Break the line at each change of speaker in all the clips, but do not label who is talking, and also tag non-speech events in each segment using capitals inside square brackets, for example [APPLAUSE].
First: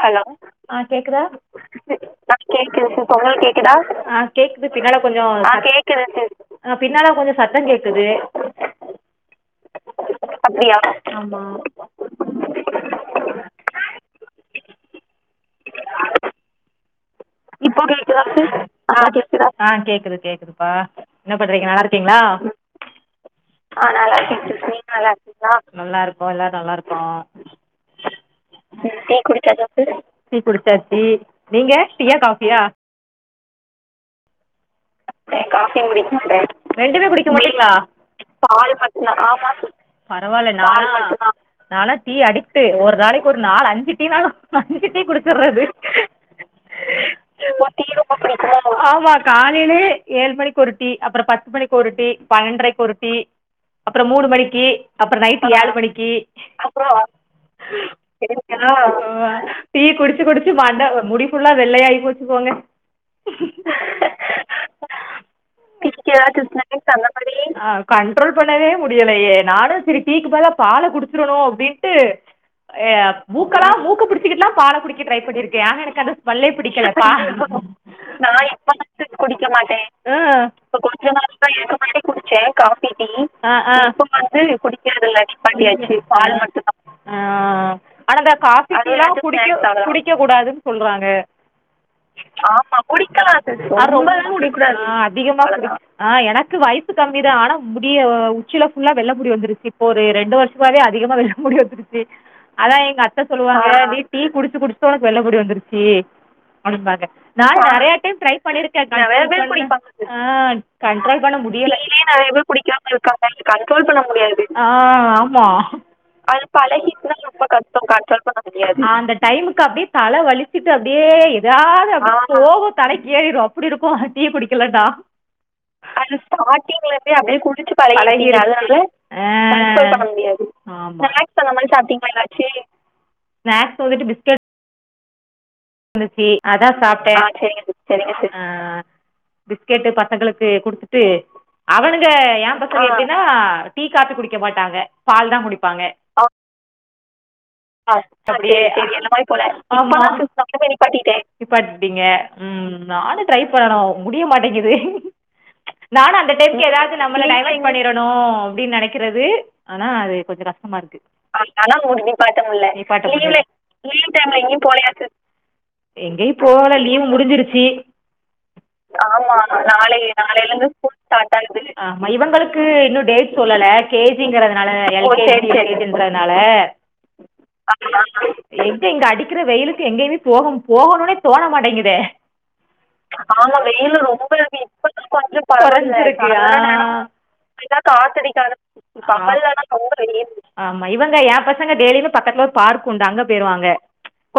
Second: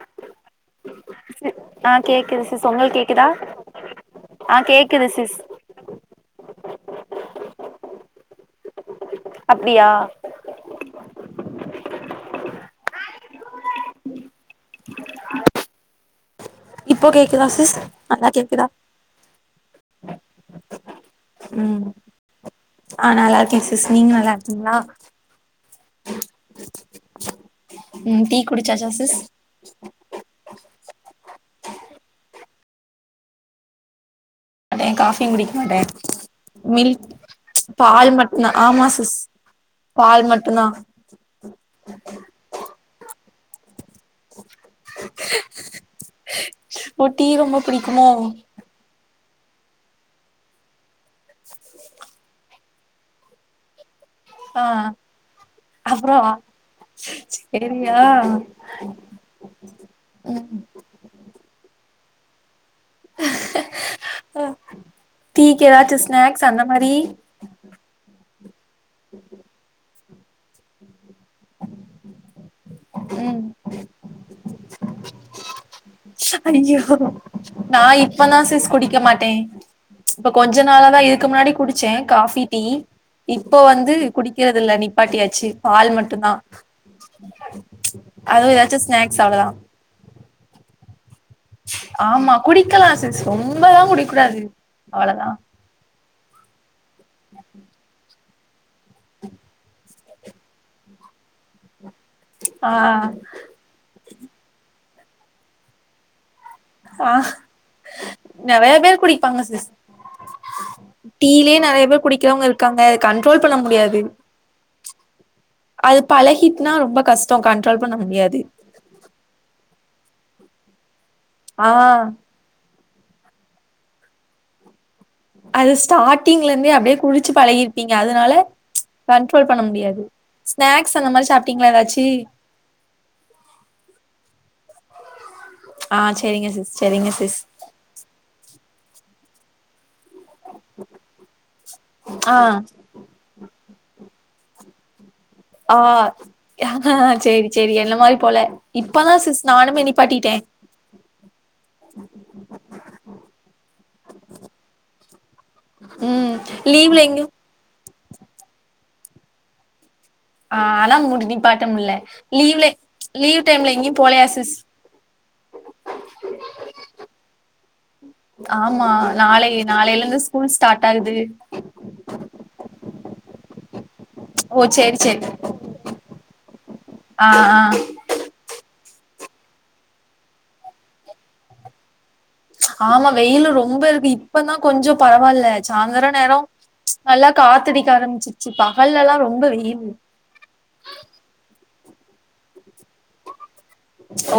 Hello ஆ கேக்குதா ஆ கேக்குது சிஸ் உங்களுக்கு கேக்குதா ஆ கேக்குது பின்னால கொஞ்சோ ஆ கேக்குது சிஸ் ஆ பின்னால கொஞ்சோ சத்தம் கேக்குது
அப்டியா
அப்டியா ஆம்மா [UNINTELLIGIBLE] நாளைக்கு
இப்போ கேக்
இப்போ கேக்குதா சிஸ் ஆ கேக்குதா ஆ கேக்குது கேக்குதுப்பா என்ன பண்றீங்க நல்லா
ம்
இருக்கீங்ளா
ஆ நல்லா இருக்கே சிஸ்
ஆ நல்லா
நீங்க
இருக்கே சிஸ்
இருக்கீங்களா
நீங்க நல்ல இருக்கீங்கா நல்லா இருக்கோ எல்லாரு நல்லா இருக்கோ
ம் டீ குடிச்சாச்சா சிஸ்
சிஸ் டீ குடிச்சாச்சி நீங்க டீயா காஃபியா
மாட்டே காஃபியு
டே
குடிக்க மாட்டே
காஃபியு குடிக்க மாட்டே
மில்க்
ரெண்டுமே குடிக்க மாட்டிங்ளா
பால் மட்டுந்தா
பால்
ஆமா
மட்டுந்தா
சிஸ்
ஆமா சிஸ்
பால்
பரவால்ல
மட்டுந்தா
நா பால் மட்டுந்தா நால்லா டீ அடிக்ட்டு ஒரு ரு நாளைக்கு ஒரு நாலு அஞ்சு டீனாலு இஞ்சி டீ குடிச்சிட்றது
ஓ டீ ரொம்ப புடிக்குமோ
[UNINTELLIGIBLE] ஆம்மா காலைலே ஏழு மணிக்கு ஒரு டீ அப்பற பத்து மணிக்கு ஒரு டீ பன்னண்ட்ரைக்கு ஒரு டீ அப்பற மூணு
ஆ
மணிக்கி அப்பற நைட் ஏழு மணிக்கி
அப்றோ
அப்பறோ [UNINTELLIGIBLE]
சேரியா
அ அ டீ குடிச்சி குடிச்சி
ம்
மண்ட முடி ஃபுல்லா வெள்ளையாயி போச் [UNINTELLIGIBLE] போங்க
அ டீக்கு
க்கு ஏதாச்சு
ஸ்நாக்ஸ்
சிஸ்
மாரி
அந்த மாறி அ கண்ட்ரோல் பண்ணவே முடியலயே நானு சிரி டீக்கு பதிலா பால குடிச்சிருணு அப்டின்ட்டு ஏ
ம்
மூக்கெல்லா மூக்கு புடிச்சிக்கிட்டுலா பால குடிக்க ட்ரை பண்ணிருக்கே ஆனா எனக்கு அந்த ஸ்மெல்லே
ஐயோ
பிடிக்கல பா நா
இப்பதா
இப்ப
சிஸ் குடிக்க
வந்து
மாட்டே
குடிக் ஆ அ அ
இப்ப கொஞ்ச நாளாதான் இதுக்கு முன்னாடி குடிச்சேன் காஃபி டீ இப்போ வந்து குடிக்கிறது இல்ல நிப்பாட்டியாச்சு பால் மட்டுந்தா
ஆ ஆ ஆனா இந்த
அதுவும்
காஃபி
ஏதாச்சும்
டீல்லா
ஸ்நாக்ஸ் அவ்ளதா
குடிக்க குடிக்கெக் கூடாதுன் சொல்றாங்க
ஆமா குடிக்கலா சிஸ் ரொம்பதா குடிக்கூடா
பவு குடிக்கூடாது ஆ அதிகமா குடி ஆ எனக்கு வைஸ் ஸு கம்மிதா ஆனா முடிய ஒ கீழ ஃபுல்லா வெள்ள முடி வந்துருச்சு இப்ப ஒரு ரெண்டு வர்ஷமாவவே அதிகமா வெள்ள முடி வந்த்ருச் சி
ஆ
அதா எங்க அத்த சொல்லுவாங்க டீ டீ குடுச்சு குடுச்சு தா ஒனக்கு வெள்ள முடி வந்துருச்சி அப்டிம்பாங்க
ஆ
நா நெறைய டைம் ட்ரை
நெறைய
பண்ணிருக்க
பேர் குடிப்பாங்க சிஸ்
[UNINTELLIGIBLE] ஆ கண்ட்ரோல் பண்ண
டீலயே
முடியல
நெறைய பேர் குடிக்கிறவங்க இருக்காங்க அது கண்ட்ரோல் பண்ண முடியாது
ஆ ஆமா
அது
ஆ
பழகிட்டுனா ரொம்ப கஷ்டம் கண்ட்ரோல் பண்ண முடியாது
அந்த டைமுக்கு அப்டே தல வலி கிட்டாது அப்டே
ஆ
எதாவ்து அப்டே போகு தலக்கி ஏறிரு அப்டி இருக்கு டீ குடிக்கிலனா
அது ஸ்டார்ட்டிங்ல இருந்தே அப்டியே குடிச்சு பழகிருப்பீங்க அதனால
பழகிருச்சி ஆ
கண்ட்ரோல் பண்ண முடியாது ஸ்நாக்ஸ்
ஆமா
அந்த மாரி சாப்ட்டீங்களா ஏதாச்சி
ஸ்நாக்ஸ் வந்துட்டு பிஸ்கேட்
ஆ
[UNINTELLIGIBLE]
செரிங்க
அதா
சிஸ் செரிங்க
சாப்ட்டே ஆ
சிஸ்
கேட்டுப் பாத் சங்களுக்கு குடுத்துட்டு அவனுங்க
ஆ
ஏ பசங்க எப்டீனா டீ காபி குடிக்கெ மாட்டாங்க பால் தான்
ஆ யானா சேரி சேரி என்ன மாரி போல இப்பதா சிஸ் நானுமே நிப்பாட்டிட்டே
நிப்பாட்டிட்டிங்க ம் நானு ட்ரைப்பண்ணு முடிய மாட்டிங்கிது
ம் லீவ்ல எங்கயு
டணு அப்டின் நெனக்கிறது ஆனா அது கொஞ்சொ
ஆ
கஸ்டமா
ஆனா
இருக்கு
முடி நிப்பாட்ட முல்ல லீவ்ல
நிப்பாட்ட முடில
லீவ் டைம்ல
[UNINTELLIGIBLE]
எங்கயு
லீ
போலயா
டைம்ல
சிஸ்
எங்கயு போல லீவ் முடுஞ்சிருச்சு
ஆமா
ஆமா நாளை
நாளைல இருந்து
நாளைடடலேந்து
ஸ்டார்ட்
ஸ்கூல் ஸ்டாட் ஆகுது இவங்களுக்கு இன்னு டேட் சொல்ல பிளேக் கே ஜி
ஓ
ங்கறதுனால [UNINTELLIGIBLE]
சேரி
எல்
சேரி
கே ஜி ன்றனால
ஆ ஆ
இங்க அடிக்கிற வெயிலுக்கு எங்கயுமே போக போகணுனே தோண மாட்டேங்கிதே
வெயிலு
ஆமா வெயிலும்
இருக்கு
ரொம்ப அ இப்பதா கொஞ்சோ
பரவால்ல
பறவால
சாந்தர
கொறஞ்சிருக்கு
நேரோ நல்லா காத்தடிக்க ஆரம்பிச்சிருச்சு
காத்தடிக்காத பகல்லலா
வெயில்
ரொம்ப வெயில் இவங்காய் ஏ பசங் ங்க டெய்லியோ பக்கத்து ஒரு பார்க் உண்டு அங்க போய்டுவாங்க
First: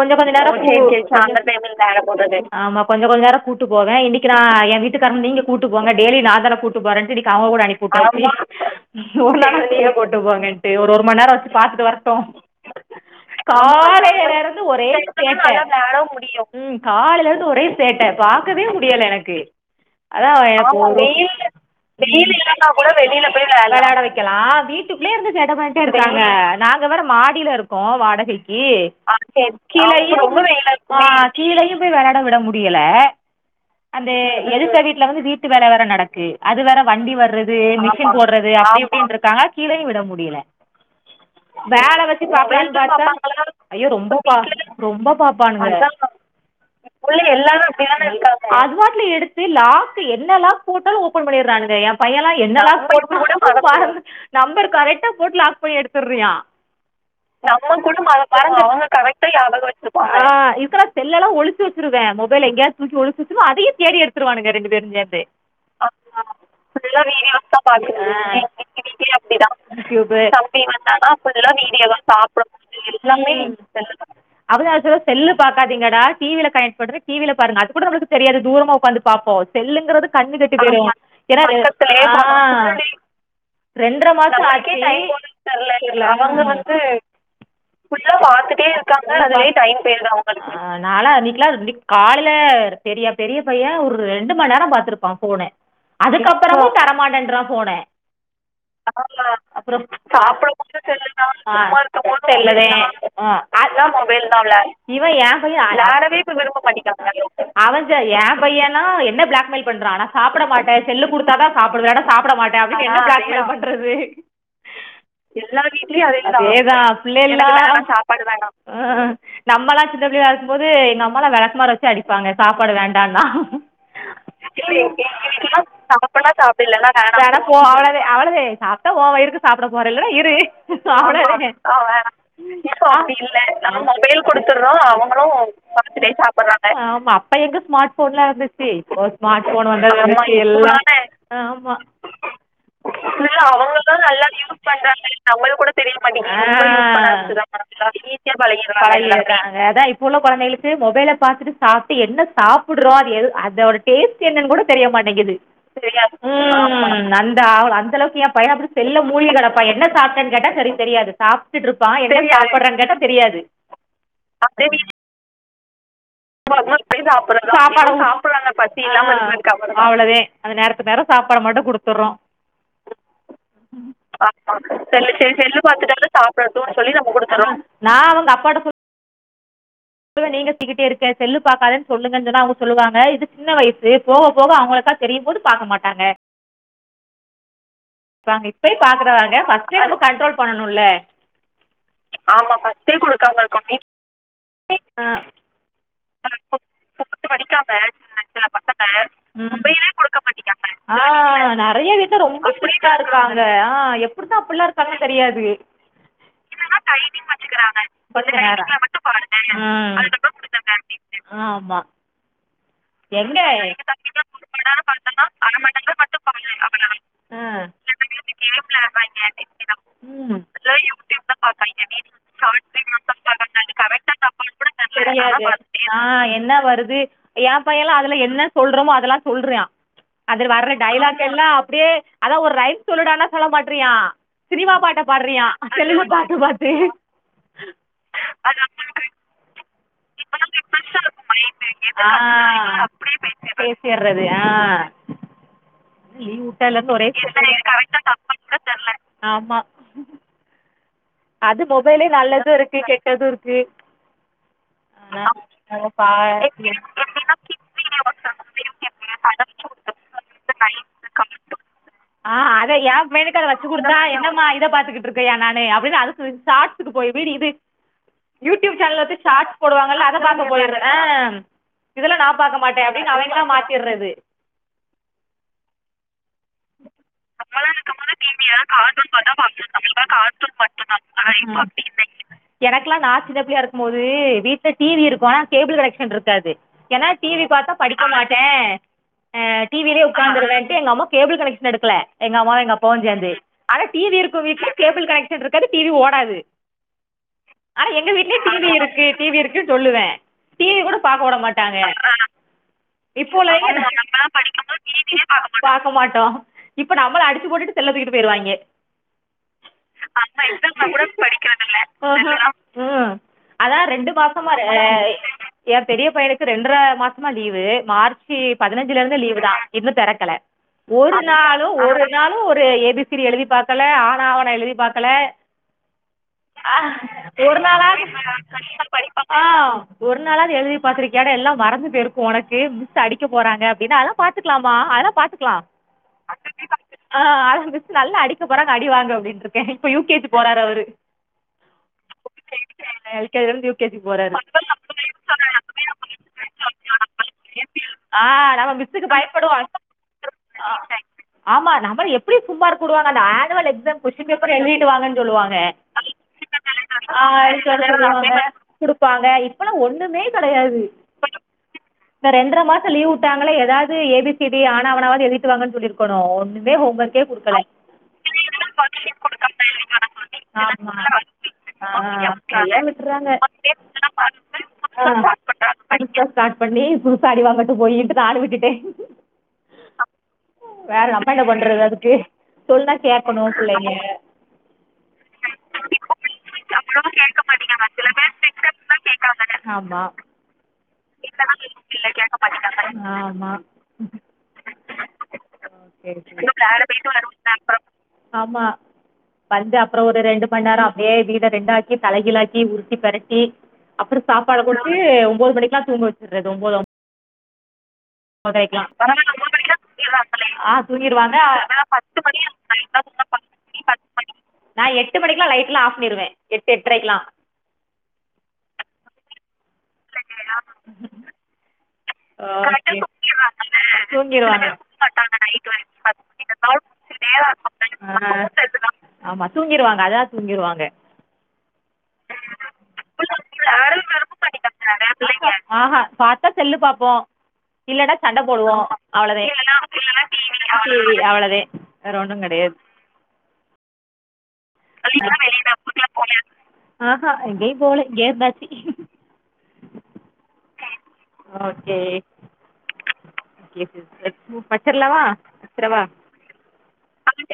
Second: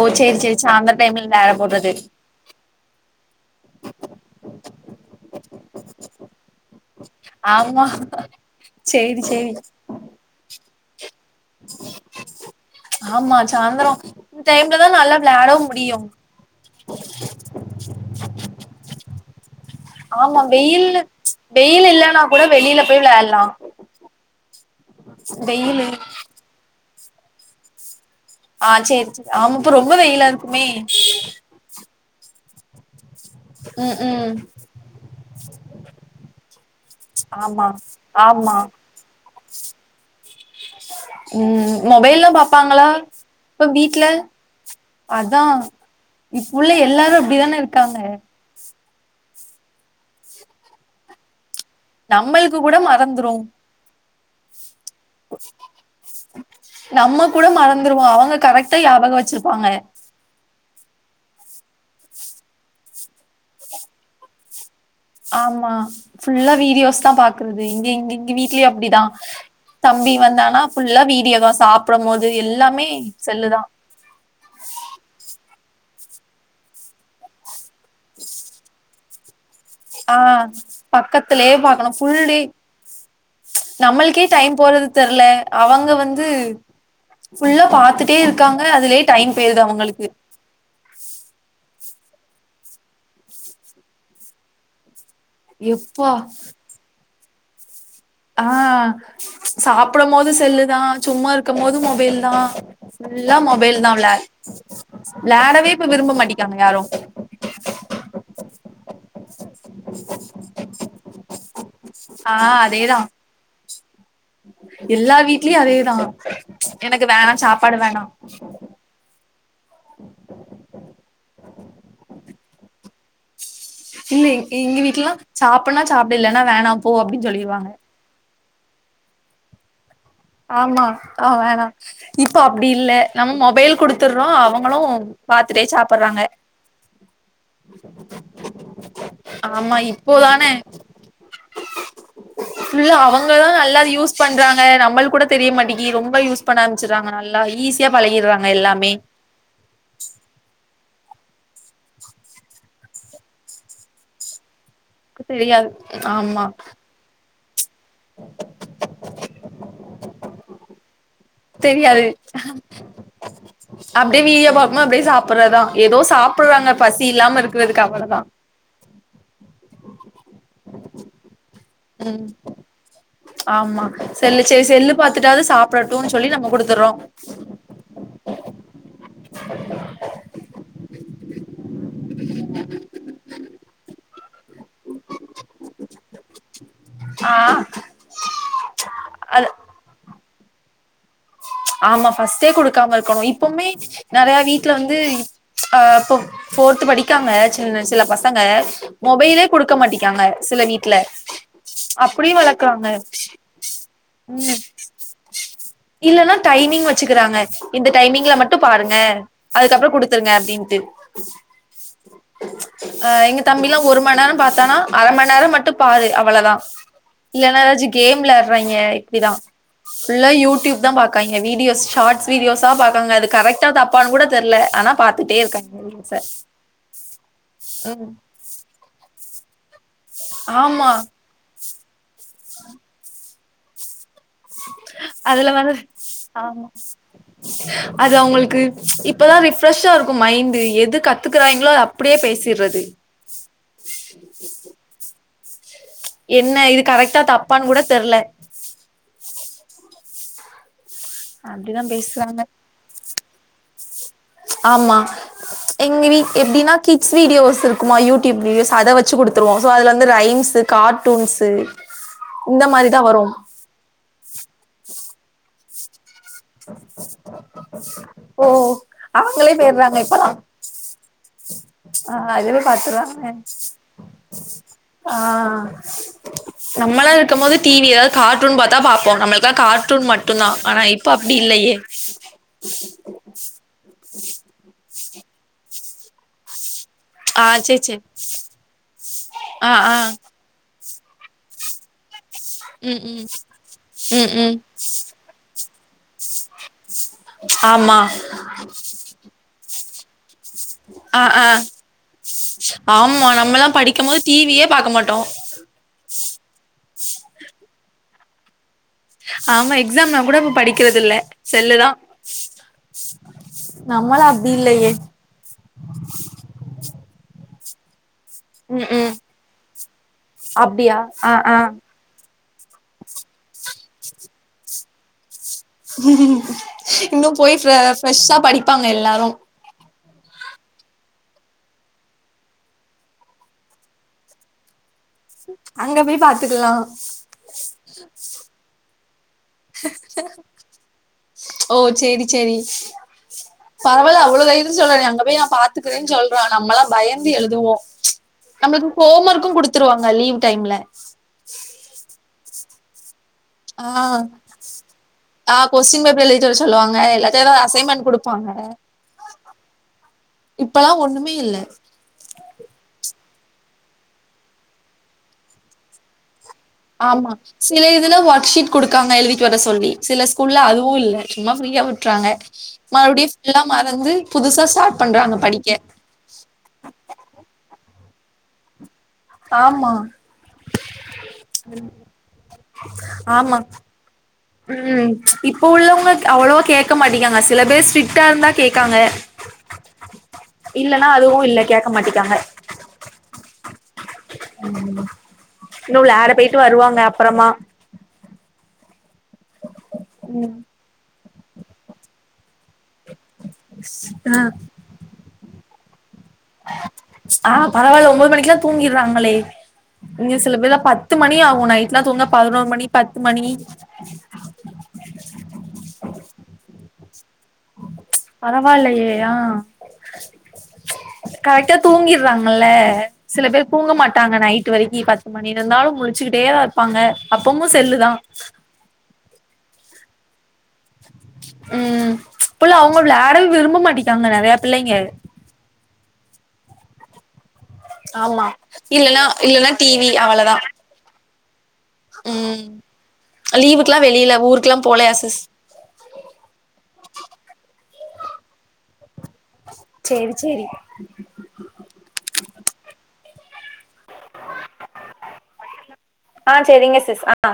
ஓ
கொஞ்சோ
சேரி
நேரோ
சேரி சாந்தர டைம்ல நேர போட்றது
[UNINTELLIGIBLE] ஆமா கொஞ்சோ கொஞ்சோ நேரோ கூட்டு போங்க இன்னைக்கு நா ஏ வீட்டுக்கார நீங்க கூட்டு போங்க டெய்லி நா தானே கூட்டு போறேன்ட்டு இன்னைக்கு அவ கூட அனுப்பி
ஆமா சேரி சேரி
கூட்டு போங்க [UNINTELLIGIBLE] ம்மா நேரோ வச்சி பாத்துட்டு வர
ஆமா சாந்தரோ
காலேல
இந்த
இருந்து
டைம்லதா
ஒரே சேட்ட
விளையாடவு
நல்லா
முடியு
விளாடவு முடியும் ம் காலேல இருந்து ஒரே சேட்ட பாக்கவே முடியல எனக்கு அதா [INAUDIBLE] வெயில்ல வெயில் இல்லன்னா கூட வெளியில பேய் விளையாடலா விளையாட வைக்கலா வீட்டுக்குள்ளே இருந்து சேட்ட பண்ணிட்டே
வெயிலு
இருக்காங்க நாங் இதுல வேற மாடில இருக்கோ வாடக் சிக்கி ஆ சேரி கீழயும் ரொம்ப வெயிலா இருக்கு ஆ கீழயும் வே வெளாட விட முடியல
ம்
அந்த
ம்
எதுத்த வீட்டுல வந்து வீட்டு வேல வேற நடக்கு அது வேற வண்டி வர்றது ஆமா மிஷின் போடுறது
ஆமா
அப்டி இப்டி இருக்காங்க கீழயு விட முடியல
ம்
வேல வச்சி
மொபைல்லா
பாக்கலானு
பாப்பாங்களா
பாத்தா
இப்ப
ஐயோ
வீட்ல
ரொம்ப்பா ரொம்ப
அதா
பாப்பான்ங்க
இப்புள்ள எல்லாரு
புள்ளக
அப்டிதான
எல்லாரும்
இருக்காங்க
அப்டித்தான இருக்காங்க அதுவாட் ல எடுத்து லாக் என்ன லாக் போட்டாலு ஓபன் பண்ணியர் ட்றானுங்க எ பையன்லா
நம்மளுக்கு
என்னலா
கூட மறந்துரு
[UNINTELLIGIBLE] நம்பர் கரெட் [UNINTELLIGIBLE] போட் லாக் பண்ணி எடுத்தற்றியா
நம்ம கூட மறந்துருவோ அவங்க
மறந்து
கரெக்டா
அவங்க
யாபகம் வச்சிர்பாங்க
ஆ இப்பலா செல்லலா ஒழிச்சுவச்சுருவ மொபைல எங்கயா தூக்கி ஒழிச்சு வச்சிருவ அதையு தேடி எடுத்துருவானுங்க ரெண்டு பே
ஆமா ஃபுல்லா வீடியோஸ்தா
கரெக்டா
பாக்குறது இங்கி இங்கி இங்
பாக்குறாங்க
வீட்லயு அப்டிதா தம்பி வந்தானா ஃபுல்லா வீ
[UNINTELLIGIBLE] வீடியோதா சாப்புடம்போது எல்லாமே [INAUDIBLE]
செல்லுதா
[UNINTELLIGIBLE] செல் பாக்காதீங்கடா டி வில கனெக்ட் பண்றே டி வில பாருங்க அது கூட நம்மளுக்கு தெரியாது தூரமா உட்காந்து பாப்போ செல்லுங்கறது
ஆ
கண்ணு கெட்டி போ [INAUDIBLE] ஏன்னா
பக்கத்துலயே பாக்கணு
[INAUDIBLE]
ஃபுல்
ஆ
டே
ரெண்ற மாசோ [INAUDIBLE] தெர்ல [UNINTELLIGIBLE] அவங்க வந்து ஃபுல்லா பாத்துட்டே இருக்காங்க அதுலயே டைம் போய்றது அவங்களுக்கு நாளா அன்னைக்குளா [UNINTELLIGIBLE] காலேல பெரிய பெரிய பைய ஒரு ரெண்டு மண் நேரோ பாத்துருப்பா போன் எப்பா அதுக்கப்பறமு தரமாட்டன்றா போன
அ சாப்ட போது செல்
[INAUDIBLE] ஆ செல்லவே ஆ
ஃபுல்லா மொபைல் விளா
ஆட்டோமொபைல் தா விளயாடு இவன் ஏ பைய
விளாடவே
வெளாடவே இப்ப
மாட்டிக்காங்க
விரும்ப
யாரு
மாட்டிக்கா அவன் சே எ பையன் லா என்ன பிளாக்மைல் பண்றா நா சாப்புட மாட்ட செல்லு குடுத்தாதா சாப்பாடு வேனா சாப்பிட
ஆ
மாட்டே அப்புடின்
அதேதா
என்ன பிளாக்மெயில் பண்றது
வீட்லயு
எல்லா
அதேதா
விட்டுலயு அதேதா
எனக்கு வேணா
பிள்ளைலா
வேணா
சாப்பாடு தா எல்லா ஆ நம்மளா சின்ன பிள்ளளா இருக்கும்போது எங்க அம்மா லா விளக்க மார வச்சு அடிப்பாங்க சாப்பாடு வேண்டானா
இல்ல எங்க வீட்லல்லா
[UNINTELLIGIBLE]
சாப்புட்னா சாப்டு
சாப்புனா
இல்லன்னா வேணா
சாப்பில்ல
போ
தான
அப்டின்னு
வேனா போ
சொல்லிருவாங்க
அவளதே அவளதே சாப்ட்டா ஒ வயிறுக்கு சாப்பிட போ இல்லனா இரு
ஆமா ஆ வேணா
[UNINTELLIGIBLE] இப்போ அப்டி இல்ல நம்ம மொபைல் கொடுத்துறோ அவுங்களு பாத்துட்டே சாப்பறாங்க ஆமா அப்ப எங்க ஸ்மாட் போன்லா இருந்துச்சி இப்போ ஸ்மார்ட் போன்
ஆமா
வந்ததுக்கப்புறமா
இப்போதான
எல்லாமே பூராமே ஆமா ஃபுல்லா
அவங்கதா அது
அவுங்கள்தா
யூஸ்
நல்லா வியூ
பண்றாங்க
நம்மளுக்கு கூட
மாட்டிக்கி
தெரிய
ரொம்ப யூஸ் பண்ண ஆரம்பிச்சிட்றாங்க
மாட்டிங்கிது
நல்லா
ஆ ஈஸியா
பழகிட்றாங்க
பழகிறாங்க
எல்லாமே
பழகிறாங்க அதா இப்போ உள்ள கொழந்தைகளுக்கு மொபைல் பாத்துட்டு சாப்பிட்டு என்ன சாப்புடுறோ அது அதோட டேஸ்ட் என்னனு கூட தெரிய மாட்டேங்கிது
தெரியாது
சரிய
ஆமா
ம் அந்த அந்த அளவுக்கு என் பயப்ப செல்ல மூழிக கிட என்ன சாப்டன் கேட்ட சரி தெரியாது சாப்ட்டுட்டு இருப்பா
தெரியாது
என்ன சாப்பறன் கேட்ட தெரியாது
அததா
[UNINTELLIGIBLE] போய் சாப்புட்றாங்க சாப்பாட
அவ்ளதா
சாப்புட்றாங்க பசியோட என்ன பண்றது ஆஹ் கவல அவளோதே அது நேரத்துக்கு நேர சாப்பாடு மட்டு குடுத்துறோ
ம் ஆமா செல்லு
ஆமா
செரி செல்லு
சில டைம்
பாத்துட்டாவது
செல்லு பாதுட்தான
சாப்டட்டும்னு சொல்லி நம்ம
சாப்டட்டு
குடுத்துறோ
சொல்லி நாம் குடுத்துறோ நா அவங்க அப்பாட சொல்லி
ஆஹ [INAUDIBLE]
நீங்க சீக்கிட்டே இருக்க செல்லு பாக்காதன்னு சொல்லுங்கன் சொன்னா அவங்க சொல்லுவாங்க இது சின்ன வயசு போக போக அவங்களுக்கா தெரியும்போது பாக்க மாட்டாங்க
ஆஹ்
சாங்க இப்பய பாதுடுவங்க ஃபஸ்டெப்பொ ஆ கண்ட்ரோல் பண்ணனுல
ஆமா ஃபஸ்ட்டே குடுக்காம இருக்கணு இப்பவுமே நெறைய வீட்ல வந்து அஹ் இப்ப போர்து படிக்காங்க சின்ன சில பசங்க மொபைலே
ம்.
குடுக்க மாட்டிக்காங்க சில வீட்ல அப்டியு வளக்றாங்
கா இருக்றாங்க ஆஹ் எப்டித்தா அப்டிலா இருக்கான்னு தெரியாது
இல்லன்னா டைமிங் வெச்சுக்குறாங்க இந்த டைமிங்ல மட்டு பாரும்ருங்கா அதுக்கப்றோ
ம்.
குடுத்துறுங்க அப்டின்னு
ஆமா
ஆ எங்க தம்பிலா ஒரு மண்ணேரோ பாத்தானா அர மண்ணேரோ மட்டு பாரு அவ்லதா
ஆ.
இல்லன்னா எதாத் கேம் வெளாட்றாங்க இப்டிதா ஃபுல்லா யூடியூப் தா பா
பண்ண மாட்றாங்க
அது
[UNINTELLIGIBLE] கரெக்டா
தப்பான்னு
தப்பா
தெர்ல
கூட
ஆனா
தெரில
பாத்துட்டே இருக்காய்ங்க
தெரியாது
வீடியோஸ
ஆஹ் என்ன வருது ஏ பையல்லா
ம்
அதுல என்ன சொல்றோமோ அதெல்லா சொல்றா அதுல வர்ற
ஆமா
டைலாக் எல்லா அப்டியே அதா ஒரு ரைம் சொல்லுடானா சொல்ல மாட்றியா
அதுல வந்து ஆமா
பார்த்து
அது அவங்களுக்கு இப்பதா ரிஃப்ரெஷா இருக்கு மைண்டு எது கத்துக்குறாயங்களோ அது அப்டியே
ஆ
பேசிட்றது
பேசிடுறது ஆ
என்ன இது கரெக்டா தப்பான்னு கூட
கூட
தெர்ல
தப்பான்னு கூட தெரல ஆமா அது
அப்டிதா
மொபைலு
பேசுறாங்க
நல்லது இருகு கெட்டது இருகு [INAUDIBLE]
ஆமா எங்க வீட் எப்டின்னா கிட்ஸ் வீடியோஸ் இருக்குமா யூடியூப் வீடியோஸ் அத வச்சு குடுத்துருவோ சோ அதுல வந்து ரைம்ஸு கார்ட்டூன்ஸு
ஆ
இந்த
அது யா
மாரிதா வரு
பையனுகு அத வச்சி கொடுத்தா என்னமா இத பாத்துகுடுருக்க என [UNINTELLIGIBLE] ஷாட்ஸ்க்கு போய் வீடு இது
ஓ
யூடியூப் சேனல்
அவங்களே
ஷார்ட்ஸ்
போயிடுறாங்க
போடுவாங்கல்ல அத
இப்பல்லா
பாக்க போயிர ஆ
ஆ
இதெல்லா நா பாக்க
அதுவே
மாட்டே அப்படின்னு
பாத்துறாங்க
அவீங்களா மாத்திறது
ஆ நம்மளா இருக்குபோது டிவிய கார்டூன் பா்த்தா பா்பப்போ நம்மலூக்கெல்லா கார்டூன் மட்டுதா ஆன இப்
[UNINTELLIGIBLE] எனக்கெல்லா நா சின்னபில்லையா இருக்கு போது வீட்ல டிவி இருக் பொனா கேபிள் கனெக்ஷன் இருக்காது ஏன்னா டிவி
ஆ
பார்த்தா
சேர் சேர்
படிக்க மாட்டே அஹ்
ஆ ஆ
டிவிலே உட்காந்துருவேன் எங்கமௌ கேபிள் கனக்ஷன் எடுக்கல எங்க அம்மாவொ எங்க அப்பாவொ
ம் ம்
சேந்து ஆனா டிவி
ம்
இருக்கு
ம்
வீட்டுல கேபிள் கனக்ஷன் இருக் [UNINTELLIGIBLE] டிவி ஓடாது ஆனா
ஆமா
எங்க வீட்லயே டிவி இருக்கு டிவி இருக்கு சொல்லுவே
ஆஹ் ஆஹ் ஆமா
இப்போ
நம்மல்லா படிக்கும் போது டிவியே பாக்க மாட்டோ
மாட்டோ இப்ப நம்மள அடிச்சு போட் போட்டு செல்ல துக்கிட்டு போயிறுவாங்க
ஆமா எக்ஸாம்னா கூட
அப்ப
இப்ப
எக்ஸாம்னா
படிக்கிறது
கூட
இல்ல
படிக்கறது
செல்லு
இல்ல
தா
ஹா ஹ அத ரெண்டு
நம்மளா அப்டி
மாசமா ஆ
இல்லையே
எ பெரிய பையனுக்கு ரென்ற மாச மா லீவு மார் மார்ச்
ம்
பதனஞ்சுல
ம்
இருந்து லீவு தா இன்னு தெறக்கல
அப்டியா
ஒரு
ஆ ஆ
நாளு ஒரு நாள் நாளு ஒரு ஏபிசிடி எழுதி பாக்கல ஆன ஆவன்னா எழுதி பாக்கல
இன்னு போய்
ஒரு நாளாவது
ஃப்ரெஷ்ஷா படிப்பாங்க எல்லாரு
ஆ ஒரு நாலாவது எழுதி பாத்ரிக்கியா டா எல்லா மறந்து போயிருக்கு உனக்கு மிஸ் அடிக்க போறாங்க அப்டினா அல பாத்துக்கலாமா அல பாத்துக் க்ல
அங்க போய் பாத்துக்கலா
அ மிஸ் நல்ல அடிக்க போறாங்க அடி டி வாங்கு அப்டின்றது
ஓ செரி செரி
எல்கேஜில இருந்து யூகேஜி
பரவல
போறாரு
அவ்வளோ தைரியொ சொல்ரானே அங்க போய் நா பாத்துக்கறே சொல்றான் நம்மல்லா பயந்து எழுதுவோ நம்மளுக்கு ஹோம் ஒர்க்கு கொடுத்துருவாங்க
[INAUDIBLE] ஆமா நம்பர எப் எப்டி சும்மார்க வுடுவாங்க அந்த அன்ஸ் ஆன்வல்
ஆ
எக்ஸாம் கொஸ்டின் பேப்பர் எழுதிட்டு வாங்கனு சொல்லுவாங்க
ஆ
[INAUDIBLE]
கொஸ்டின் பேப்பர் எழுதிட்டு வர சொல்லுவாங்க இல்லாட்ட
அஹ
ஏதாவது அசைன்மெண்ட் குடுப்பாங்க
[UNINTELLIGIBLE] குடுப்பாங்க இப்பல்லா ஒண்ணுமே கெடையாது
இப்பல்லா ஒண்ணுமே இல்ல
இந்த ரென்ற மாசொ லீவு உட் டங்கள ஏதாவது ஏபிசிடி ஆன னா அவனாவது [UNINTELLIGIBLE] வாங்கன்னு சொல்லிருக்காணோ ஒன்னு ஒரே ஹோம் ஒர்க்கே
ஆமா
குடுக்றாங் [INAUDIBLE]
சில இதுல ஒர்க் ஷீட் குடுக்காங்க எழுதிட்டு வர சொல்லி சில ஸ்கூல்ல அதுவு இல்ல சும்மா ஃப்ரீயா
ஆமா
விட்றாங்க மறுபடியு ஃபுல்லா மறந்து புதுசா ஸ்டார்ட் பண்றாங்க படிக்க
[INAUDIBLE] வ்ளாட விட்டுட்டே
ஆமா
என்ன பண்ணுறது அதுக்கு சொன்னா கேட்கணும்
ஆமா
பிள்ளைங்க
உம் இப்போ உள்ளவங்க அவ்ளோ கேக்க மாட்டிக்காங்க சில பேர் ஸ்ர்டிட்டா இருந்தா கேக்காங்க
ஆமாம்
இல்லன்னா அதுவூ இல்ல கேக்க மாடிக்காங்க
ஆமாம்
இன்னு
ஓகே செரி
விளாட
செரி இன்னு
போயிட்டு
வ்ளாட
வருவாங்க
பேய்ட்டு
அப்பறமா
வருவாங்க அப்பற் ஆமா வந்து அப்றோ ஒரு ரெண்டு மண் நேரோ அப்டியே இப்டி இத ரெண்டாக்கி தலைகிழாக்கி உருட் திப்பெரட்டி அப்றோ சாப்பாட குடுத்து ஒம்போது மணிக்லா [UNINTELLIGIBLE]
ஆஹ் பரவாயில்லா ஓக்
ஔட் ஆய்க்லா
இங்க சில
[UNINTELLIGIBLE] ஆ
பேர்லா பத்து
தூங்கிருவாங்க
மணி ஆகு நைட்லா தூங்க பதினோரு மணி பத்து மணி
[UNINTELLIGIBLE] நா எட்டு மணிக்லா லைட்ல்லா ஆஃப் பண்ணிருவே எட் எட்ரைக்லா
பரவாயில்லையே ஆஹ்
[INAUDIBLE]
தூங்கிர்றாங்கல்ல சில பேர் தூங்க மாட்டாங்க நைட்டு் வரைக்கி பத்து மணி இருந்தாலு முழிச்சுக்கிட்டே தா இருப்பாங்க அப்பமூ செல்லுதா
அதா தூங்கிருவாங்க
உம் புள்ள அவ்ங்க வ்லாட விரும்ப மாட்டிக்காங்க நறைய பிள்ளைங்க
பாத்தா செல்லு பாப் போ இல்லனா சண்ட
ஆமா
போடுவோ
இல்லன்னா
அவ்ளதே
இல்லன்னா
[UNINTELLIGIBLE] அவ்ளத் தே
உம் லீவுக்லா வெளில ஊருக்
[UNINTELLIGIBLE] ஆஹா எங்கயு போல கே பாசி
சேரி சேரி
[INAUDIBLE] வச்சிர்லவா வச்சிரவா
தெஸ் ஆ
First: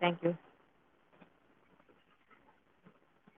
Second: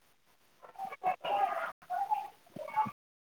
தேக் யூ